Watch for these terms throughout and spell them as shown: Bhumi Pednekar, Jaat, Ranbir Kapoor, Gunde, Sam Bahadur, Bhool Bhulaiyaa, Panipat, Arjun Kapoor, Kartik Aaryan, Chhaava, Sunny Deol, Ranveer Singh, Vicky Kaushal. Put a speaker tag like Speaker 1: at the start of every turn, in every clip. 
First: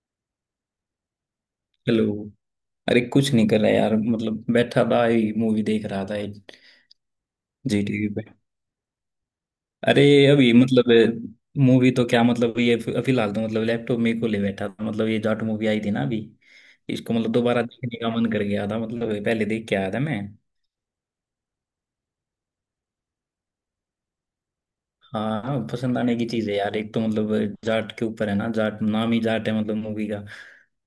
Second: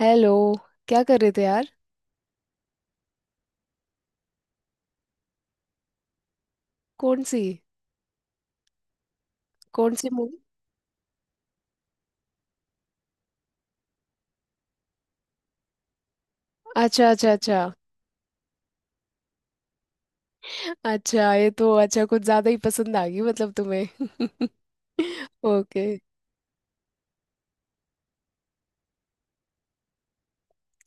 Speaker 1: Hello. क्या कर रहे थे यार।
Speaker 2: हेलो। अरे कुछ नहीं कर रहा यार, मतलब बैठा था, मूवी देख रहा था,
Speaker 1: कौन सी?
Speaker 2: जी टीवी पे।
Speaker 1: कौन
Speaker 2: अरे
Speaker 1: सी मूवी?
Speaker 2: अभी मतलब मूवी तो क्या, मतलब ये फिलहाल तो मतलब लैपटॉप में को ले बैठा था, मतलब ये जाट मूवी आई थी ना अभी।
Speaker 1: अच्छा,
Speaker 2: इसको
Speaker 1: अच्छा,
Speaker 2: मतलब
Speaker 1: अच्छा।
Speaker 2: दोबारा देखने का मन कर गया था, मतलब पहले देख के आया था मैं।
Speaker 1: अच्छा, ये तो अच्छा, कुछ ज्यादा ही पसंद आ गई मतलब तुम्हें?
Speaker 2: हाँ,
Speaker 1: ओके।
Speaker 2: पसंद आने की चीज है यार, एक तो मतलब जाट के ऊपर है ना, जाट नाम ही जाट है मतलब मूवी का।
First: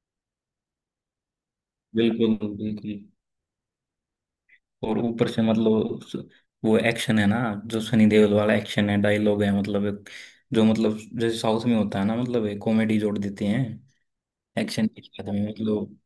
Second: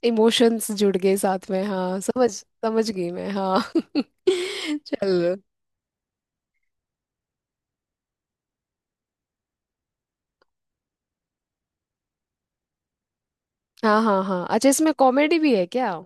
Speaker 1: इमोशंस जुड़ गए साथ में, हाँ, समझ
Speaker 2: बिल्कुल
Speaker 1: समझ
Speaker 2: बिल्कुल।
Speaker 1: गई मैं, हाँ।
Speaker 2: और ऊपर
Speaker 1: चलो।
Speaker 2: से मतलब वो एक्शन है ना, जो सनी देओल वाला एक्शन है, डायलॉग है मतलब जो मतलब जैसे साउथ में होता है ना, मतलब एक कॉमेडी जोड़ देते हैं
Speaker 1: हाँ, हाँ, हाँ, अच्छा
Speaker 2: एक्शन
Speaker 1: इसमें
Speaker 2: के साथ
Speaker 1: कॉमेडी
Speaker 2: में
Speaker 1: भी है क्या?
Speaker 2: मतलब।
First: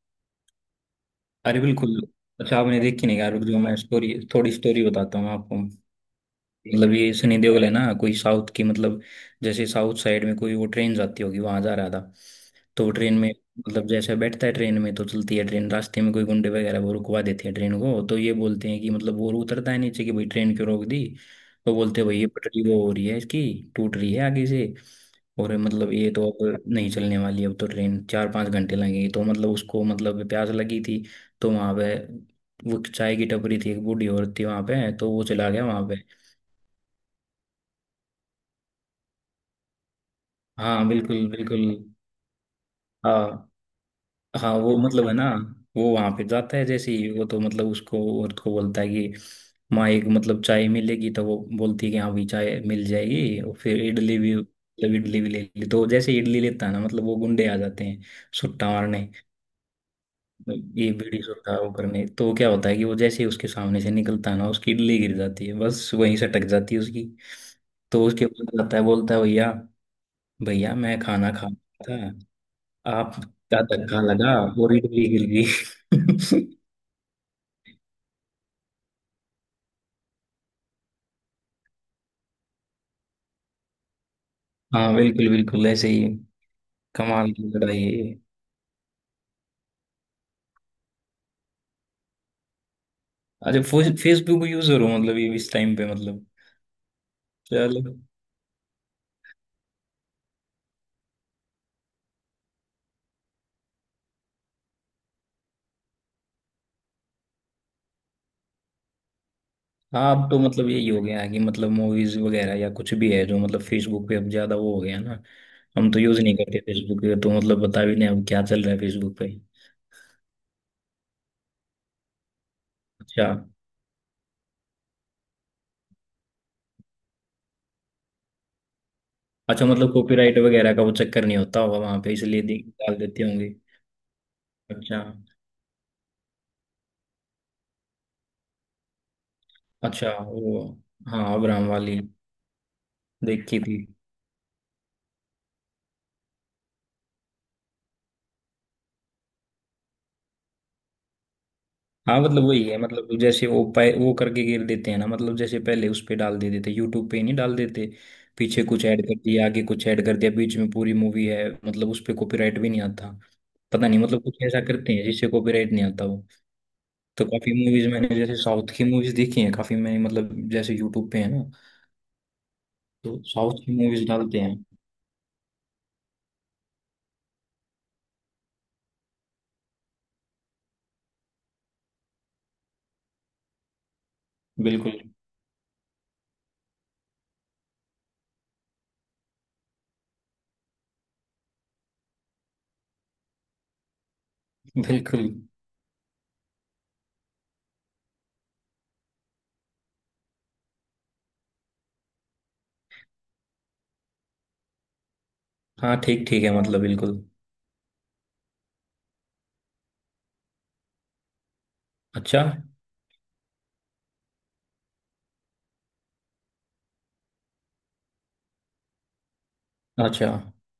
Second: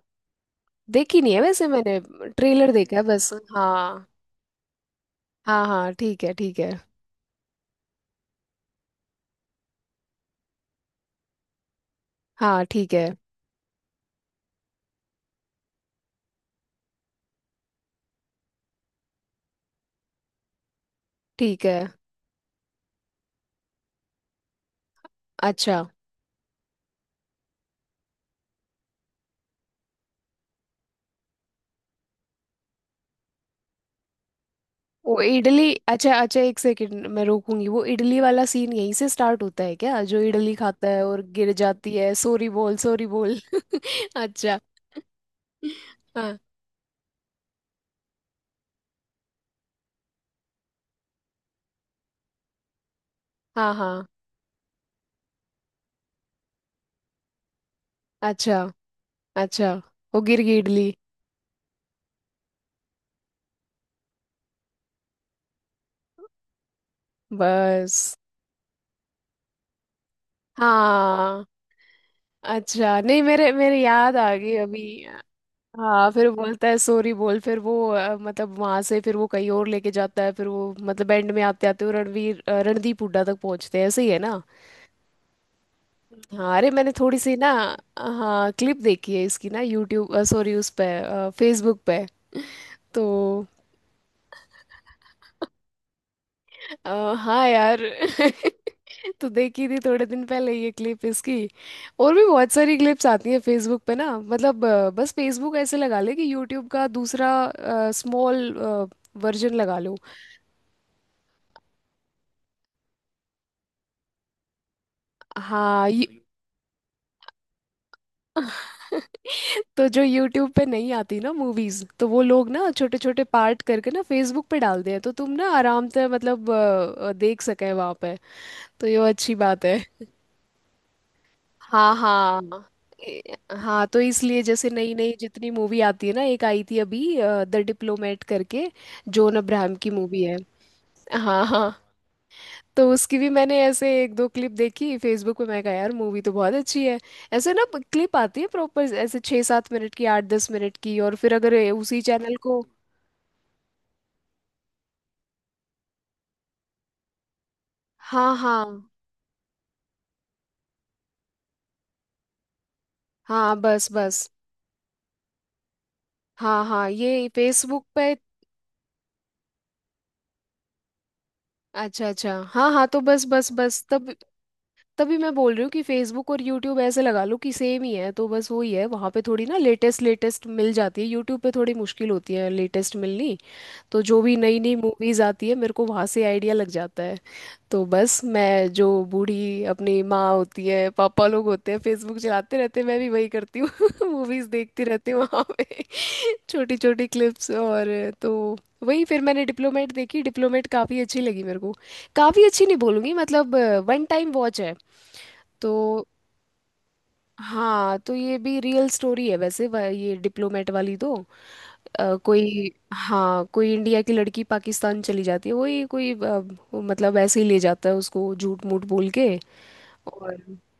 Speaker 1: देखी नहीं है
Speaker 2: अरे
Speaker 1: वैसे मैंने।
Speaker 2: बिल्कुल। अच्छा,
Speaker 1: ट्रेलर
Speaker 2: आपने
Speaker 1: देखा है
Speaker 2: देखी नहीं
Speaker 1: बस।
Speaker 2: यार? जो मैं
Speaker 1: हाँ,
Speaker 2: स्टोरी, थोड़ी स्टोरी बताता हूँ आपको।
Speaker 1: हाँ, हाँ, ठीक है, ठीक है।
Speaker 2: मतलब ये सनी देओल है ना, कोई साउथ की मतलब, जैसे साउथ साइड में कोई वो ट्रेन जाती होगी वहां जा रहा था।
Speaker 1: हाँ,
Speaker 2: तो वो
Speaker 1: ठीक है,
Speaker 2: ट्रेन में मतलब जैसे बैठता है ट्रेन में, तो चलती है ट्रेन, रास्ते में कोई गुंडे वगैरह वो रुकवा देते हैं ट्रेन को, तो ये बोलते हैं कि मतलब वो उतरता है नीचे कि भाई ट्रेन क्यों रोक दी।
Speaker 1: ठीक
Speaker 2: तो
Speaker 1: है।
Speaker 2: बोलते हैं भाई ये पटरी वो हो रही है इसकी, टूट रही है आगे से, और
Speaker 1: अच्छा,
Speaker 2: मतलब ये तो अब नहीं चलने वाली, अब तो ट्रेन 4-5 घंटे लगेंगे, तो मतलब उसको मतलब प्यास लगी थी। तो वहां पे वो चाय की टपरी थी, एक बूढ़ी औरत थी वहां पे, तो
Speaker 1: वो
Speaker 2: वो चला गया
Speaker 1: इडली,
Speaker 2: वहां पे।
Speaker 1: अच्छा, अच्छा, एक सेकंड मैं रोकूंगी। वो इडली वाला सीन यहीं से स्टार्ट होता है क्या, जो इडली
Speaker 2: हाँ
Speaker 1: खाता है और
Speaker 2: बिल्कुल
Speaker 1: गिर
Speaker 2: बिल्कुल।
Speaker 1: जाती है? सॉरी बोल, सॉरी बोल।
Speaker 2: हाँ। हाँ
Speaker 1: अच्छा।
Speaker 2: वो मतलब है ना, वो वहां पे
Speaker 1: हाँ,
Speaker 2: जाता है जैसे ही, वो तो मतलब उसको, औरत को बोलता है कि माँ एक मतलब चाय मिलेगी, तो वो बोलती है कि हाँ भी चाय मिल जाएगी और
Speaker 1: हाँ,
Speaker 2: फिर
Speaker 1: हाँ।
Speaker 2: इडली भी, मतलब इडली भी ले ली, तो जैसे ही इडली लेता है ना, मतलब वो गुंडे आ जाते हैं
Speaker 1: अच्छा,
Speaker 2: सुट्टा मारने।
Speaker 1: अच्छा, वो गिर गई इडली,
Speaker 2: ये बीड़ी सुट्टा वो करने, तो क्या होता है कि वो जैसे ही उसके सामने से निकलता है ना, उसकी इडली गिर जाती है, बस वहीं से टक जाती है उसकी। तो
Speaker 1: बस।
Speaker 2: उसके ऊपर जाता है, बोलता है भैया भैया मैं खाना
Speaker 1: हाँ,
Speaker 2: खा रहा था
Speaker 1: अच्छा,
Speaker 2: आप,
Speaker 1: नहीं मेरे
Speaker 2: क्या
Speaker 1: मेरे
Speaker 2: धक्का
Speaker 1: याद आ
Speaker 2: लगा,
Speaker 1: गई
Speaker 2: पूरी
Speaker 1: अभी।
Speaker 2: दिल्ली हिल
Speaker 1: हाँ फिर
Speaker 2: गई।
Speaker 1: बोलता है सॉरी बोल, फिर वो, मतलब वहां से फिर वो कहीं और लेके जाता है, फिर वो मतलब एंड में आते आते वो रणदीप हुड्डा तक पहुंचते हैं, ऐसे ही है ना?
Speaker 2: हाँ बिल्कुल बिल्कुल ऐसे ही है।
Speaker 1: हाँ, अरे मैंने थोड़ी
Speaker 2: कमाल
Speaker 1: सी
Speaker 2: की
Speaker 1: ना।
Speaker 2: लड़ाई है ये।
Speaker 1: हाँ, क्लिप देखी है इसकी ना, यूट्यूब, सॉरी, उस पे, फेसबुक पे तो।
Speaker 2: अच्छा, फेसबुक यूजर हो मतलब ये, इस टाइम पे मतलब।
Speaker 1: हाँ यार।
Speaker 2: चलो।
Speaker 1: तो देखी थी थोड़े दिन पहले ये क्लिप इसकी। और भी बहुत सारी क्लिप्स आती हैं फेसबुक पे ना मतलब, बस फेसबुक ऐसे लगा ले कि यूट्यूब का दूसरा, स्मॉल वर्जन लगा लो।
Speaker 2: हाँ अब तो मतलब यही हो गया है कि मतलब मूवीज वगैरह या कुछ भी है, जो मतलब फेसबुक पे अब ज्यादा वो हो गया ना।
Speaker 1: हाँ
Speaker 2: हम तो
Speaker 1: ये।
Speaker 2: यूज नहीं करते फेसबुक, पे तो मतलब बता भी नहीं अब क्या चल रहा है फेसबुक पे।
Speaker 1: तो जो यूट्यूब पे नहीं आती ना मूवीज, तो वो लोग ना छोटे छोटे
Speaker 2: अच्छा,
Speaker 1: पार्ट करके ना फेसबुक पे डालते हैं, तो तुम ना आराम से मतलब देख सके वहां पे। तो ये अच्छी बात
Speaker 2: अच्छा
Speaker 1: है।
Speaker 2: मतलब कॉपीराइट वगैरह का वो चक्कर नहीं होता होगा
Speaker 1: हाँ,
Speaker 2: वहां पे, इसलिए
Speaker 1: हाँ।
Speaker 2: डाल देते
Speaker 1: ए-
Speaker 2: होंगे।
Speaker 1: हाँ तो इसलिए जैसे नई
Speaker 2: अच्छा
Speaker 1: नई जितनी मूवी आती है ना, एक आई थी अभी द डिप्लोमेट करके। जॉन अब्राहम की
Speaker 2: अच्छा।
Speaker 1: मूवी है।
Speaker 2: वो हाँ
Speaker 1: हाँ,
Speaker 2: अब्राहम
Speaker 1: हाँ।
Speaker 2: वाली
Speaker 1: तो उसकी भी मैंने
Speaker 2: देखी थी।
Speaker 1: ऐसे एक दो क्लिप देखी फेसबुक पे, मैं कहा यार मूवी तो बहुत अच्छी है। ऐसे ना क्लिप आती है प्रॉपर, ऐसे छः सात मिनट की, आठ दस मिनट की, और फिर अगर ये उसी
Speaker 2: हाँ
Speaker 1: चैनल
Speaker 2: मतलब
Speaker 1: को।
Speaker 2: वही है, मतलब जैसे वो वो करके घेर देते हैं ना, मतलब जैसे पहले उस पे डाल देते थे, यूट्यूब पे ही नहीं डाल देते
Speaker 1: हाँ, हाँ,
Speaker 2: पीछे कुछ ऐड कर दिया, आगे कुछ ऐड कर दिया, बीच में पूरी मूवी है, मतलब उस पे कॉपीराइट भी नहीं आता।
Speaker 1: हाँ, बस,
Speaker 2: पता नहीं मतलब
Speaker 1: बस।
Speaker 2: कुछ ऐसा करते हैं जिससे कॉपीराइट नहीं आता वो।
Speaker 1: हाँ, हाँ,
Speaker 2: तो
Speaker 1: ये
Speaker 2: काफी
Speaker 1: फेसबुक
Speaker 2: मूवीज
Speaker 1: पे।
Speaker 2: मैंने, जैसे साउथ की मूवीज देखी हैं काफी मैंने, मतलब जैसे यूट्यूब पे है ना
Speaker 1: अच्छा, अच्छा, हाँ, हाँ, तो
Speaker 2: तो
Speaker 1: बस, बस,
Speaker 2: साउथ की
Speaker 1: बस,
Speaker 2: मूवीज
Speaker 1: तब।
Speaker 2: डालते हैं।
Speaker 1: तभी मैं बोल रही हूँ कि फेसबुक और यूट्यूब ऐसे लगा लो कि सेम ही है, तो बस वही है, वहाँ पे थोड़ी ना लेटेस्ट लेटेस्ट मिल जाती है, यूट्यूब पे थोड़ी मुश्किल होती है लेटेस्ट मिलनी। तो जो भी नई नई
Speaker 2: बिल्कुल
Speaker 1: मूवीज आती है, मेरे को वहाँ से आइडिया लग जाता है। तो बस मैं, जो बूढ़ी अपनी माँ होती है, पापा लोग होते हैं, फेसबुक चलाते रहते हैं, मैं भी वही करती हूँ। मूवीज देखती रहती हूँ
Speaker 2: बिल्कुल।
Speaker 1: वहाँ पे। छोटी छोटी क्लिप्स, और तो वही फिर मैंने डिप्लोमेट देखी, डिप्लोमेट काफ़ी अच्छी लगी मेरे को। काफ़ी अच्छी नहीं बोलूँगी मतलब। वन टाइम वॉच है तो।
Speaker 2: हाँ ठीक ठीक है मतलब बिल्कुल।
Speaker 1: हाँ तो ये भी रियल स्टोरी है वैसे, ये डिप्लोमेट वाली तो।
Speaker 2: अच्छा
Speaker 1: कोई, हाँ, कोई इंडिया की लड़की पाकिस्तान चली जाती है वही, कोई वो मतलब ऐसे ही ले जाता है उसको, झूठ मूठ बोल के,
Speaker 2: अच्छा।
Speaker 1: और,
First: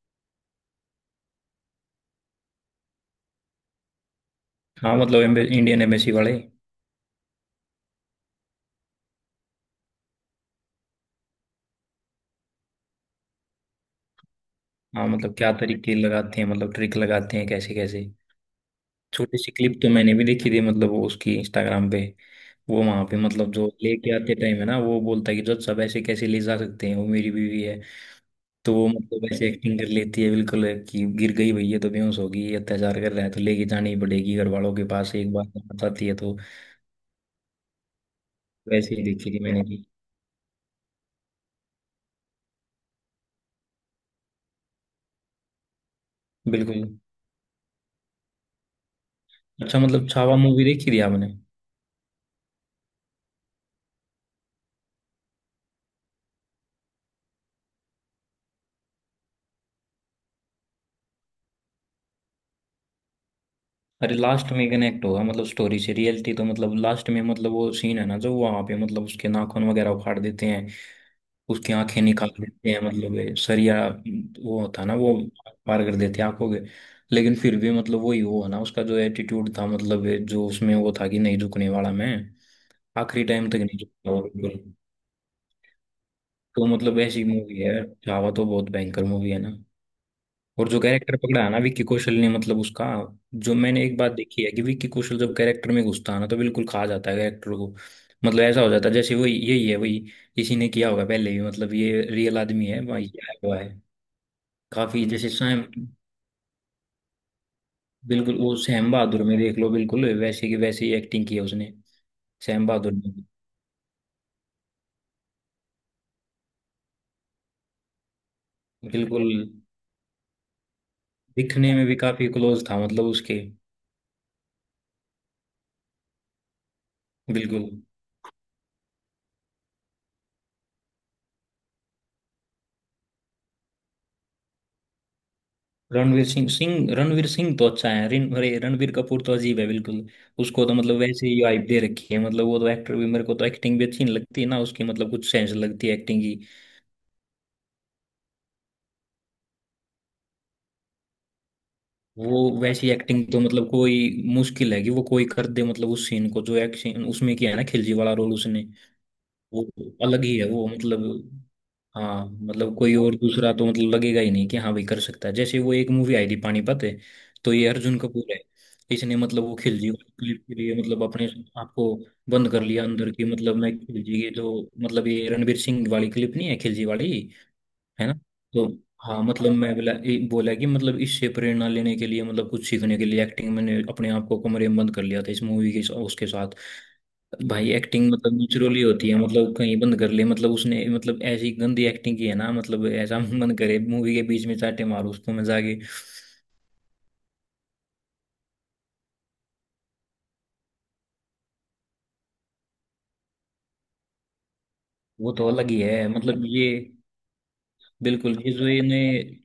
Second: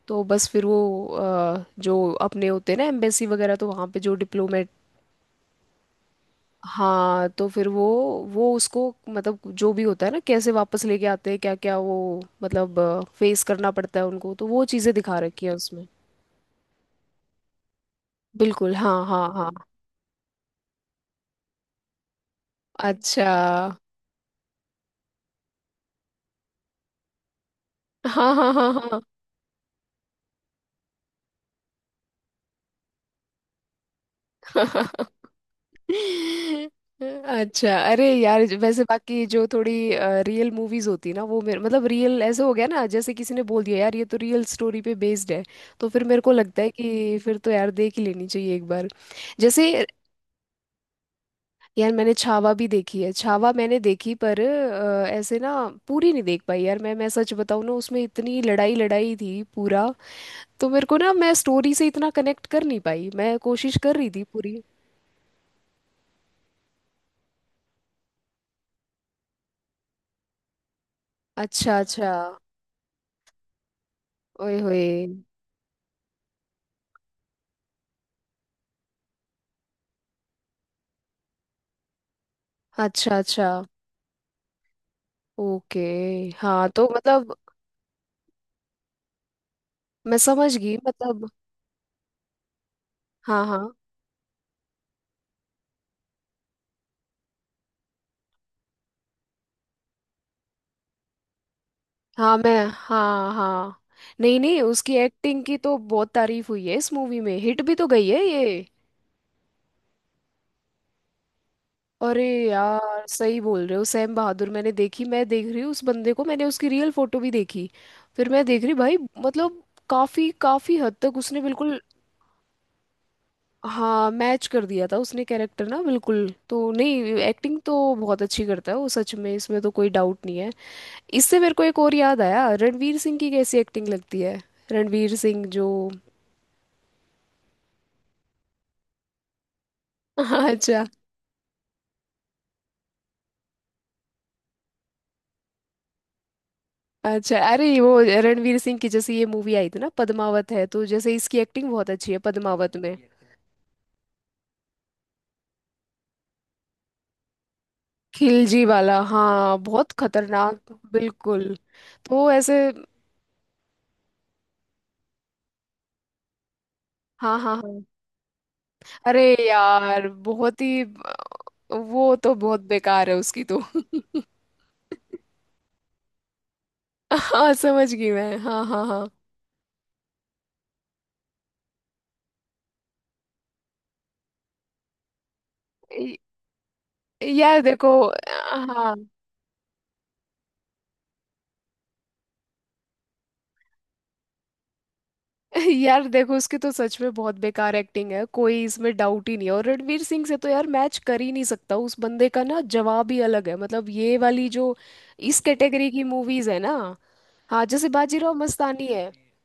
Speaker 1: तो बस फिर वो जो अपने होते हैं ना एम्बेसी वगैरह, तो वहाँ पे जो डिप्लोमेट।
Speaker 2: हाँ मतलब इंडियन एम्बेसी वाले।
Speaker 1: हाँ तो फिर वो उसको मतलब जो भी होता है ना, कैसे वापस लेके आते हैं, क्या क्या वो मतलब फेस करना पड़ता है उनको, तो वो चीज़ें
Speaker 2: हाँ
Speaker 1: दिखा
Speaker 2: मतलब
Speaker 1: रखी
Speaker 2: क्या
Speaker 1: है उसमें।
Speaker 2: तरीके लगाते हैं, मतलब ट्रिक लगाते हैं कैसे कैसे।
Speaker 1: बिल्कुल, हाँ, हाँ,
Speaker 2: छोटी
Speaker 1: हाँ।
Speaker 2: सी क्लिप तो मैंने भी देखी थी, मतलब वो उसकी इंस्टाग्राम पे। वो वहां पे
Speaker 1: अच्छा,
Speaker 2: मतलब जो लेके आते टाइम है ना, वो बोलता है कि जज साहब ऐसे कैसे ले जा सकते हैं, वो मेरी बीवी है।
Speaker 1: हाँ, हाँ,
Speaker 2: तो वो
Speaker 1: हाँ,
Speaker 2: मतलब ऐसे एक्टिंग कर लेती है बिल्कुल, कि गिर गई भैया तो बेहोश होगी, ये अत्याचार कर रहा है, तो लेके जानी ही पड़ेगी घर वालों के
Speaker 1: हाँ।
Speaker 2: पास एक बार, बताती है तो।
Speaker 1: अच्छा, अरे यार वैसे
Speaker 2: वैसे ही
Speaker 1: बाकी
Speaker 2: देखी थी
Speaker 1: जो
Speaker 2: मैंने
Speaker 1: थोड़ी
Speaker 2: भी।
Speaker 1: रियल मूवीज होती है ना, वो मेरे मतलब रियल ऐसे हो गया ना, जैसे किसी ने बोल दिया यार ये तो रियल स्टोरी पे बेस्ड है। तो फिर मेरे को लगता है
Speaker 2: बिल्कुल।
Speaker 1: कि फिर तो यार देख ही लेनी चाहिए एक बार। जैसे
Speaker 2: अच्छा मतलब छावा मूवी देखी थी आपने?
Speaker 1: यार मैंने छावा भी देखी है, छावा मैंने देखी पर, ऐसे ना पूरी नहीं देख पाई यार, मैं सच बताऊँ ना, उसमें इतनी लड़ाई लड़ाई थी पूरा। तो मेरे को ना, मैं स्टोरी से इतना कनेक्ट कर नहीं पाई, मैं कोशिश कर रही
Speaker 2: अरे
Speaker 1: थी
Speaker 2: लास्ट
Speaker 1: पूरी।
Speaker 2: में कनेक्ट होगा मतलब, स्टोरी से रियलिटी तो मतलब, लास्ट में मतलब वो सीन है ना, जो वहां पे मतलब उसके नाखून वगैरह उखाड़ देते हैं, उसकी
Speaker 1: अच्छा,
Speaker 2: आंखें
Speaker 1: अच्छा।
Speaker 2: निकाल देते हैं, मतलब ये सरिया
Speaker 1: ओए
Speaker 2: वो
Speaker 1: होए।
Speaker 2: होता ना वो, पार कर देते हैं आंखों के। लेकिन फिर भी मतलब वही वो है ना उसका जो एटीट्यूड था, मतलब ये जो उसमें वो था कि नहीं झुकने वाला मैं।
Speaker 1: अच्छा,
Speaker 2: आखिरी
Speaker 1: अच्छा।
Speaker 2: टाइम तक नहीं झुकता वो बिल्कुल।
Speaker 1: ओके।
Speaker 2: तो
Speaker 1: हाँ तो
Speaker 2: मतलब ऐसी
Speaker 1: मतलब,
Speaker 2: मूवी है। छावा तो बहुत भयंकर मूवी है ना।
Speaker 1: मैं समझ
Speaker 2: और
Speaker 1: गई
Speaker 2: जो कैरेक्टर
Speaker 1: मतलब।
Speaker 2: पकड़ा है ना विक्की कौशल ने मतलब उसका,
Speaker 1: हाँ,
Speaker 2: जो
Speaker 1: हाँ,
Speaker 2: मैंने एक बात देखी है कि विक्की कौशल जब कैरेक्टर में घुसता है ना, तो बिल्कुल खा जाता है कैरेक्टर को। मतलब ऐसा हो जाता है जैसे वही यही है वही, इसी ने किया होगा पहले भी, मतलब ये
Speaker 1: हाँ,
Speaker 2: रियल
Speaker 1: मैं,
Speaker 2: आदमी है भाई, ये
Speaker 1: हाँ,
Speaker 2: आया हुआ
Speaker 1: हाँ।
Speaker 2: है।
Speaker 1: नहीं, नहीं, उसकी
Speaker 2: काफी जैसे
Speaker 1: एक्टिंग की
Speaker 2: सैम,
Speaker 1: तो बहुत तारीफ हुई है इस मूवी में, हिट भी तो गई है
Speaker 2: बिल्कुल
Speaker 1: ये।
Speaker 2: वो सैम बहादुर में देख लो, बिल्कुल वैसे की वैसे ही एक्टिंग की है उसने
Speaker 1: अरे
Speaker 2: सैम बहादुर
Speaker 1: यार
Speaker 2: में।
Speaker 1: सही बोल रहे हो, सैम बहादुर मैंने देखी, मैं देख रही हूँ उस बंदे को, मैंने उसकी रियल फोटो भी देखी। फिर मैं देख रही भाई,
Speaker 2: बिल्कुल।
Speaker 1: मतलब, काफी काफी हद तक उसने
Speaker 2: दिखने
Speaker 1: बिल्कुल।
Speaker 2: में भी काफी क्लोज था मतलब उसके।
Speaker 1: हाँ मैच कर दिया था उसने कैरेक्टर ना, बिल्कुल तो नहीं। एक्टिंग
Speaker 2: बिल्कुल।
Speaker 1: तो बहुत अच्छी करता है वो सच में, इसमें तो कोई डाउट नहीं है। इससे मेरे को एक और याद आया, रणवीर सिंह की कैसी एक्टिंग लगती है? रणवीर सिंह जो।
Speaker 2: रणवीर सिंह सिंह रणवीर सिंह तो अच्छा है, रिन अरे रणवीर कपूर तो अजीब है बिल्कुल। उसको तो
Speaker 1: अच्छा,
Speaker 2: मतलब वैसे ही हाइप दे रखी है, मतलब वो तो एक्टर भी, मेरे को तो एक्टिंग भी अच्छी नहीं लगती ना उसकी, मतलब कुछ सेंस लगती है एक्टिंग की।
Speaker 1: अच्छा। अरे वो रणवीर सिंह की जैसे ये मूवी आई थी ना पद्मावत है, तो जैसे इसकी एक्टिंग बहुत अच्छी है
Speaker 2: वो
Speaker 1: पद्मावत
Speaker 2: वैसी
Speaker 1: में।
Speaker 2: एक्टिंग तो मतलब कोई मुश्किल है कि वो कोई कर दे, मतलब उस सीन को जो एक्शन उसमें किया है ना, खिलजी वाला रोल
Speaker 1: खिलजी
Speaker 2: उसने।
Speaker 1: वाला, हाँ,
Speaker 2: वो
Speaker 1: बहुत
Speaker 2: अलग ही है वो
Speaker 1: खतरनाक
Speaker 2: मतलब।
Speaker 1: बिल्कुल।
Speaker 2: हाँ
Speaker 1: तो ऐसे,
Speaker 2: मतलब कोई और दूसरा तो मतलब लगेगा ही नहीं कि हाँ भाई कर सकता है, जैसे वो एक मूवी आई थी पानीपत है,
Speaker 1: हाँ,
Speaker 2: तो
Speaker 1: हाँ,
Speaker 2: ये
Speaker 1: हाँ,
Speaker 2: अर्जुन कपूर है। इसने
Speaker 1: अरे
Speaker 2: मतलब वो खिलजी
Speaker 1: यार
Speaker 2: वाली क्लिप के
Speaker 1: बहुत
Speaker 2: लिए
Speaker 1: ही,
Speaker 2: मतलब अपने आपको
Speaker 1: वो तो
Speaker 2: बंद
Speaker 1: बहुत
Speaker 2: कर लिया
Speaker 1: बेकार
Speaker 2: अंदर
Speaker 1: है
Speaker 2: की,
Speaker 1: उसकी
Speaker 2: मतलब
Speaker 1: तो।
Speaker 2: मैं खिलजी, ये जो मतलब ये रणवीर सिंह वाली क्लिप नहीं है खिलजी वाली,
Speaker 1: हाँ समझ
Speaker 2: है
Speaker 1: गई
Speaker 2: ना।
Speaker 1: मैं, हाँ,
Speaker 2: तो
Speaker 1: हाँ, हाँ,
Speaker 2: हाँ मतलब मैं बोला ये बोला, कि मतलब इससे प्रेरणा लेने के लिए मतलब कुछ सीखने के लिए एक्टिंग, मैंने अपने आप को कमरे में बंद कर लिया था इस मूवी के
Speaker 1: य-
Speaker 2: उसके साथ।
Speaker 1: यार
Speaker 2: भाई
Speaker 1: देखो।
Speaker 2: एक्टिंग मतलब नेचुरली
Speaker 1: हाँ
Speaker 2: होती है, मतलब कहीं बंद कर ले मतलब उसने, मतलब ऐसी गंदी एक्टिंग की है ना, मतलब ऐसा मन करे मूवी के बीच में चाटे मारो उसको मैं जाके।
Speaker 1: यार देखो, उसकी तो सच में बहुत बेकार एक्टिंग है, कोई इसमें डाउट ही नहीं है, और रणवीर सिंह से तो यार मैच कर ही नहीं सकता उस बंदे का, ना जवाब ही अलग है मतलब, ये वाली जो
Speaker 2: वो
Speaker 1: इस
Speaker 2: तो अलग ही
Speaker 1: कैटेगरी की
Speaker 2: है मतलब
Speaker 1: मूवीज है
Speaker 2: ये।
Speaker 1: ना। हाँ जैसे बाजीराव
Speaker 2: बिल्कुल ये जो
Speaker 1: मस्तानी है।
Speaker 2: इन्हें।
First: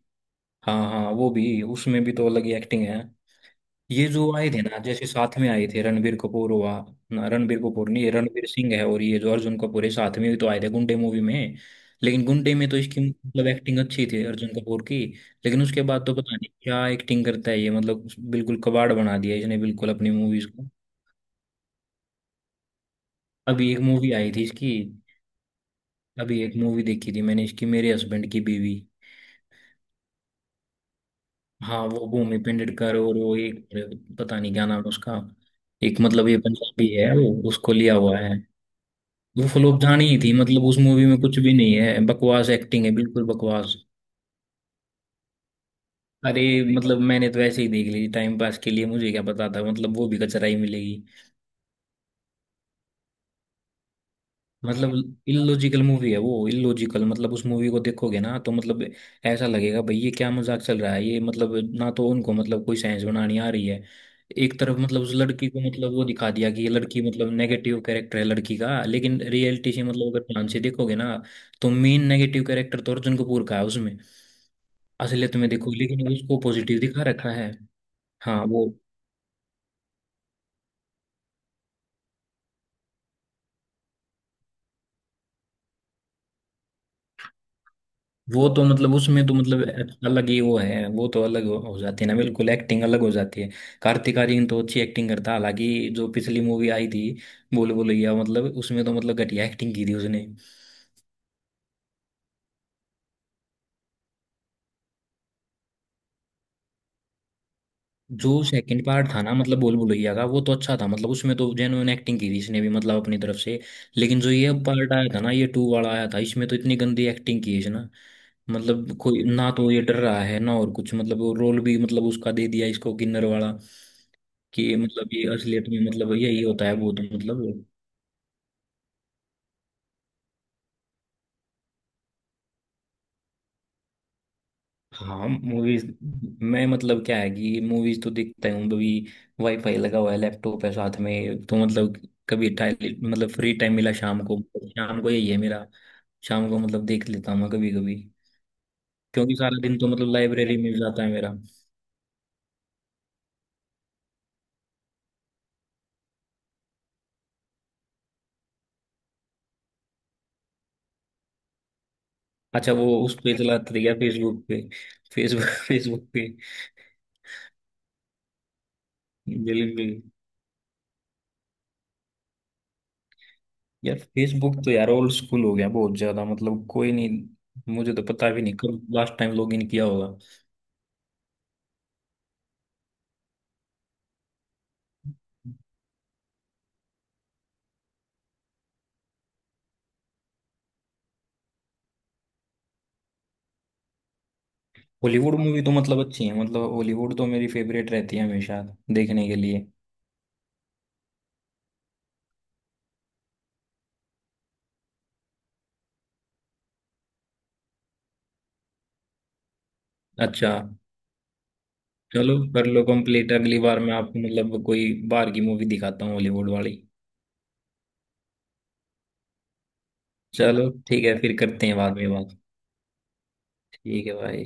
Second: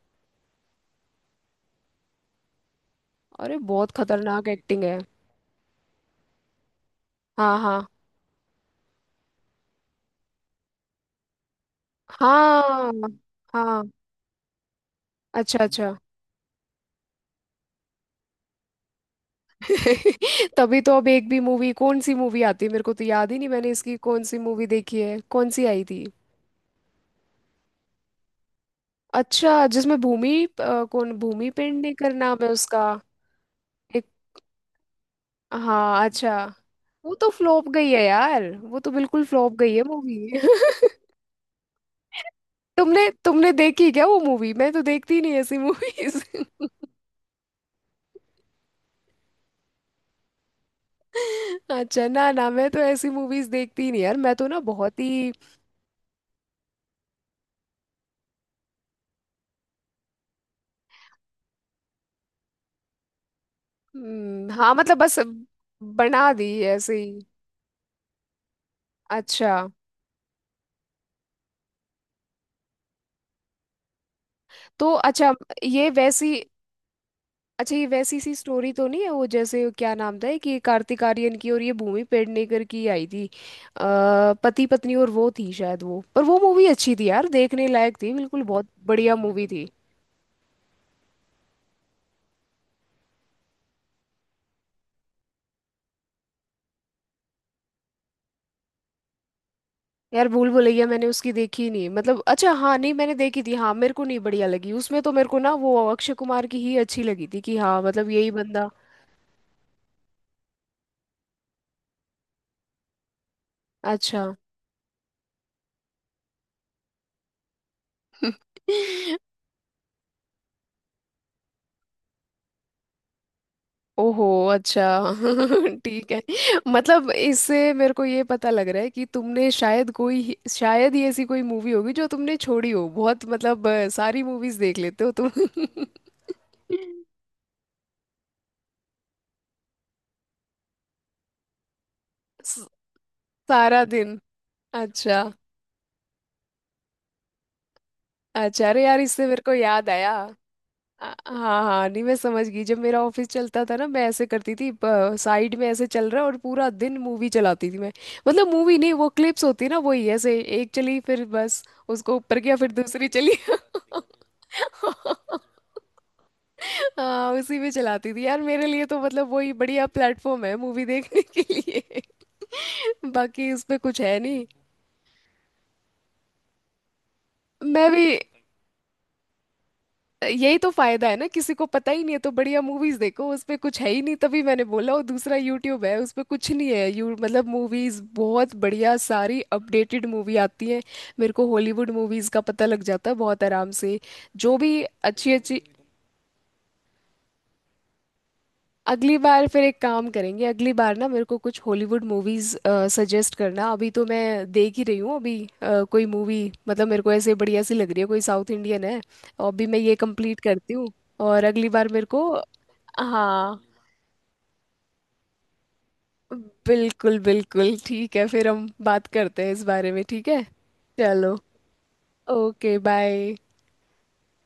Speaker 2: हाँ हाँ वो भी उसमें भी तो अलग ही एक्टिंग है।
Speaker 1: अरे बहुत
Speaker 2: ये जो
Speaker 1: खतरनाक
Speaker 2: आए थे ना,
Speaker 1: एक्टिंग है।
Speaker 2: जैसे साथ में आए थे रणबीर कपूर हुआ, ना रणबीर
Speaker 1: हाँ, हाँ,
Speaker 2: कपूर नहीं, ये रणबीर सिंह है, और ये जो अर्जुन कपूर है, साथ में भी तो आए थे गुंडे मूवी में। लेकिन गुंडे में तो
Speaker 1: हाँ,
Speaker 2: इसकी मतलब एक्टिंग
Speaker 1: हाँ,
Speaker 2: अच्छी थी अर्जुन कपूर की।
Speaker 1: अच्छा,
Speaker 2: लेकिन उसके
Speaker 1: अच्छा।
Speaker 2: बाद तो पता नहीं क्या एक्टिंग करता है ये, मतलब बिल्कुल कबाड़ बना दिया इसने बिल्कुल अपनी मूवीज को।
Speaker 1: तभी तो, अब एक भी मूवी कौन सी मूवी आती है मेरे को तो याद ही नहीं, मैंने
Speaker 2: अभी एक
Speaker 1: इसकी
Speaker 2: मूवी
Speaker 1: कौन
Speaker 2: आई
Speaker 1: सी
Speaker 2: थी
Speaker 1: मूवी
Speaker 2: इसकी,
Speaker 1: देखी है, कौन सी आई थी।
Speaker 2: अभी एक मूवी देखी थी मैंने इसकी, मेरे हस्बैंड की बीवी।
Speaker 1: अच्छा जिसमें भूमि कौन, भूमि
Speaker 2: हाँ वो
Speaker 1: पेडनेकर करना
Speaker 2: भूमि
Speaker 1: है उसका।
Speaker 2: पेंडेटकर और वो एक,
Speaker 1: एक,
Speaker 2: पता नहीं क्या नाम है उसका, एक
Speaker 1: हाँ,
Speaker 2: मतलब
Speaker 1: अच्छा,
Speaker 2: ये पंजाबी है
Speaker 1: वो तो
Speaker 2: वो
Speaker 1: फ्लॉप
Speaker 2: उसको
Speaker 1: गई
Speaker 2: लिया
Speaker 1: है
Speaker 2: हुआ है।
Speaker 1: यार, वो तो बिल्कुल
Speaker 2: वो
Speaker 1: फ्लॉप गई
Speaker 2: फ्लॉप
Speaker 1: है
Speaker 2: जानी ही
Speaker 1: मूवी।
Speaker 2: थी, मतलब उस मूवी में कुछ भी नहीं है, बकवास एक्टिंग है
Speaker 1: तुमने
Speaker 2: बिल्कुल
Speaker 1: तुमने
Speaker 2: बकवास।
Speaker 1: देखी क्या वो मूवी? मैं तो देखती ही नहीं ऐसी मूवीज।
Speaker 2: अरे मतलब मैंने तो ऐसे ही देख ली टाइम पास के लिए, मुझे क्या पता था मतलब वो भी कचरा ही मिलेगी।
Speaker 1: अच्छा, ना, ना, मैं तो ऐसी मूवीज देखती ही नहीं यार, मैं तो ना
Speaker 2: मतलब
Speaker 1: बहुत ही।
Speaker 2: इलॉजिकल मूवी है वो, इलॉजिकल मतलब उस मूवी को देखोगे ना तो मतलब, ऐसा लगेगा भाई ये क्या मजाक चल रहा है ये मतलब, ना तो उनको मतलब कोई साइंस बनानी आ रही है। एक
Speaker 1: हाँ
Speaker 2: तरफ
Speaker 1: मतलब
Speaker 2: मतलब उस
Speaker 1: बस,
Speaker 2: लड़की को मतलब वो दिखा
Speaker 1: बना दी
Speaker 2: दिया कि ये
Speaker 1: ऐसे
Speaker 2: लड़की
Speaker 1: ही।
Speaker 2: मतलब नेगेटिव कैरेक्टर है लड़की का, लेकिन
Speaker 1: अच्छा,
Speaker 2: रियलिटी से मतलब अगर ध्यान से देखोगे ना, तो मेन नेगेटिव कैरेक्टर तो अर्जुन कपूर का है उसमें
Speaker 1: तो अच्छा,
Speaker 2: असलियत में देखो,
Speaker 1: ये
Speaker 2: लेकिन
Speaker 1: वैसी
Speaker 2: उसको पॉजिटिव दिखा रखा है।
Speaker 1: अच्छा ये वैसी सी
Speaker 2: हाँ वो।
Speaker 1: स्टोरी तो नहीं है वो, जैसे क्या नाम था कि कार्तिक आर्यन की और ये भूमि पेडनेकर की आई थी? पति पत्नी और वो थी शायद वो, पर वो मूवी अच्छी थी यार, देखने लायक थी बिल्कुल,
Speaker 2: वो तो
Speaker 1: बहुत
Speaker 2: मतलब
Speaker 1: बढ़िया
Speaker 2: उसमें तो
Speaker 1: मूवी
Speaker 2: मतलब
Speaker 1: थी।
Speaker 2: अलग ही वो है, वो तो अलग हो जाती है ना बिल्कुल, एक्टिंग अलग हो जाती है। कार्तिक आर्यन तो अच्छी एक्टिंग करता है, हालांकि जो पिछली मूवी आई थी बोल बुलैया, मतलब उसमें तो मतलब घटिया एक्टिंग की थी उसने।
Speaker 1: यार भूल भुलैया मैंने उसकी देखी ही नहीं मतलब, अच्छा, हाँ, नहीं मैंने देखी थी, हाँ मेरे को नहीं बढ़िया लगी उसमें, तो मेरे को ना वो अक्षय कुमार की ही अच्छी लगी थी कि हाँ मतलब यही
Speaker 2: जो
Speaker 1: बंदा।
Speaker 2: सेकंड पार्ट था ना मतलब बोल बुलैया का, वो तो अच्छा था, मतलब उसमें तो जेन्युइन एक्टिंग की थी इसने भी मतलब अपनी तरफ से। लेकिन
Speaker 1: अच्छा।
Speaker 2: जो ये पार्ट आया था ना ये टू वाला आया था, इसमें तो इतनी गंदी एक्टिंग की है इसने, मतलब कोई, ना तो ये डर रहा है ना, और कुछ मतलब वो रोल भी मतलब उसका दे दिया इसको किन्नर वाला,
Speaker 1: ओहो,
Speaker 2: कि
Speaker 1: अच्छा।
Speaker 2: मतलब ये असलियत में
Speaker 1: ठीक
Speaker 2: मतलब
Speaker 1: है
Speaker 2: यही होता है भूत
Speaker 1: मतलब,
Speaker 2: मतलब।
Speaker 1: इससे मेरे को ये पता लग रहा है कि तुमने शायद शायद ही ऐसी कोई मूवी होगी जो तुमने छोड़ी हो, बहुत मतलब सारी मूवीज देख लेते हो
Speaker 2: हाँ
Speaker 1: तुम।
Speaker 2: मूवीज, मैं मतलब क्या है कि मूवीज तो देखता हूँ कभी, वाईफाई लगा हुआ है, लैपटॉप है साथ में, तो मतलब कभी
Speaker 1: स-
Speaker 2: टाइम, मतलब फ्री टाइम
Speaker 1: सारा
Speaker 2: मिला
Speaker 1: दिन।
Speaker 2: शाम को, शाम को
Speaker 1: अच्छा,
Speaker 2: यही है मेरा, शाम को मतलब देख लेता हूँ मैं कभी कभी।
Speaker 1: अच्छा, अरे यार, इससे
Speaker 2: क्योंकि
Speaker 1: मेरे को
Speaker 2: सारा दिन
Speaker 1: याद
Speaker 2: तो
Speaker 1: आया।
Speaker 2: मतलब लाइब्रेरी में जाता है मेरा।
Speaker 1: हाँ, हाँ, नहीं मैं समझ गई, जब मेरा ऑफिस चलता था ना मैं ऐसे करती थी। साइड में ऐसे चल रहा है और पूरा दिन मूवी चलाती थी मैं। मतलब मूवी नहीं, वो क्लिप्स होती है ना वही, ऐसे एक चली फिर बस उसको ऊपर किया, फिर
Speaker 2: अच्छा वो
Speaker 1: दूसरी
Speaker 2: उस
Speaker 1: चली।
Speaker 2: पे चलाते रह गया फेसबुक पे। फेसबुक फेसबुक पे।
Speaker 1: हाँ उसी में चलाती थी यार, मेरे लिए तो मतलब वही बढ़िया
Speaker 2: बिल्कुल।
Speaker 1: प्लेटफॉर्म है मूवी देखने के लिए। बाकी उस पे
Speaker 2: यार
Speaker 1: कुछ है नहीं।
Speaker 2: फेसबुक तो यार ओल्ड स्कूल हो गया बहुत ज्यादा, मतलब कोई नहीं,
Speaker 1: मैं
Speaker 2: मुझे तो
Speaker 1: भी,
Speaker 2: पता भी नहीं कब लास्ट टाइम लॉग इन किया होगा।
Speaker 1: यही तो फायदा है ना, किसी को पता ही नहीं है तो बढ़िया मूवीज देखो, उस पे कुछ है ही नहीं, तभी मैंने बोला, और दूसरा यूट्यूब है, उस पे कुछ नहीं है यू मतलब, मूवीज बहुत बढ़िया सारी अपडेटेड मूवी आती है। मेरे को हॉलीवुड मूवीज का पता लग जाता है बहुत आराम से, जो भी अच्छी
Speaker 2: हॉलीवुड मूवी
Speaker 1: अच्छी।
Speaker 2: तो मतलब अच्छी है, मतलब हॉलीवुड तो मेरी फेवरेट रहती है हमेशा।
Speaker 1: अगली
Speaker 2: देखने के
Speaker 1: बार फिर
Speaker 2: लिए।
Speaker 1: एक काम करेंगे, अगली बार ना मेरे को कुछ हॉलीवुड मूवीज सजेस्ट करना, अभी तो मैं देख ही रही हूँ अभी। कोई मूवी मतलब मेरे को ऐसे बढ़िया सी लग रही है, कोई साउथ इंडियन है। अभी मैं ये कंप्लीट
Speaker 2: अच्छा
Speaker 1: करती हूँ, और अगली बार मेरे को।
Speaker 2: चलो कर लो कंप्लीट, अगली
Speaker 1: हाँ
Speaker 2: बार मैं आपको मतलब कोई बाहर की मूवी दिखाता हूँ हॉलीवुड वाली।
Speaker 1: बिल्कुल, बिल्कुल, ठीक है फिर हम बात करते हैं इस बारे में, ठीक है।
Speaker 2: चलो ठीक है
Speaker 1: चलो,
Speaker 2: फिर करते हैं बाद में बात।
Speaker 1: Okay, bye.
Speaker 2: ठीक है भाई।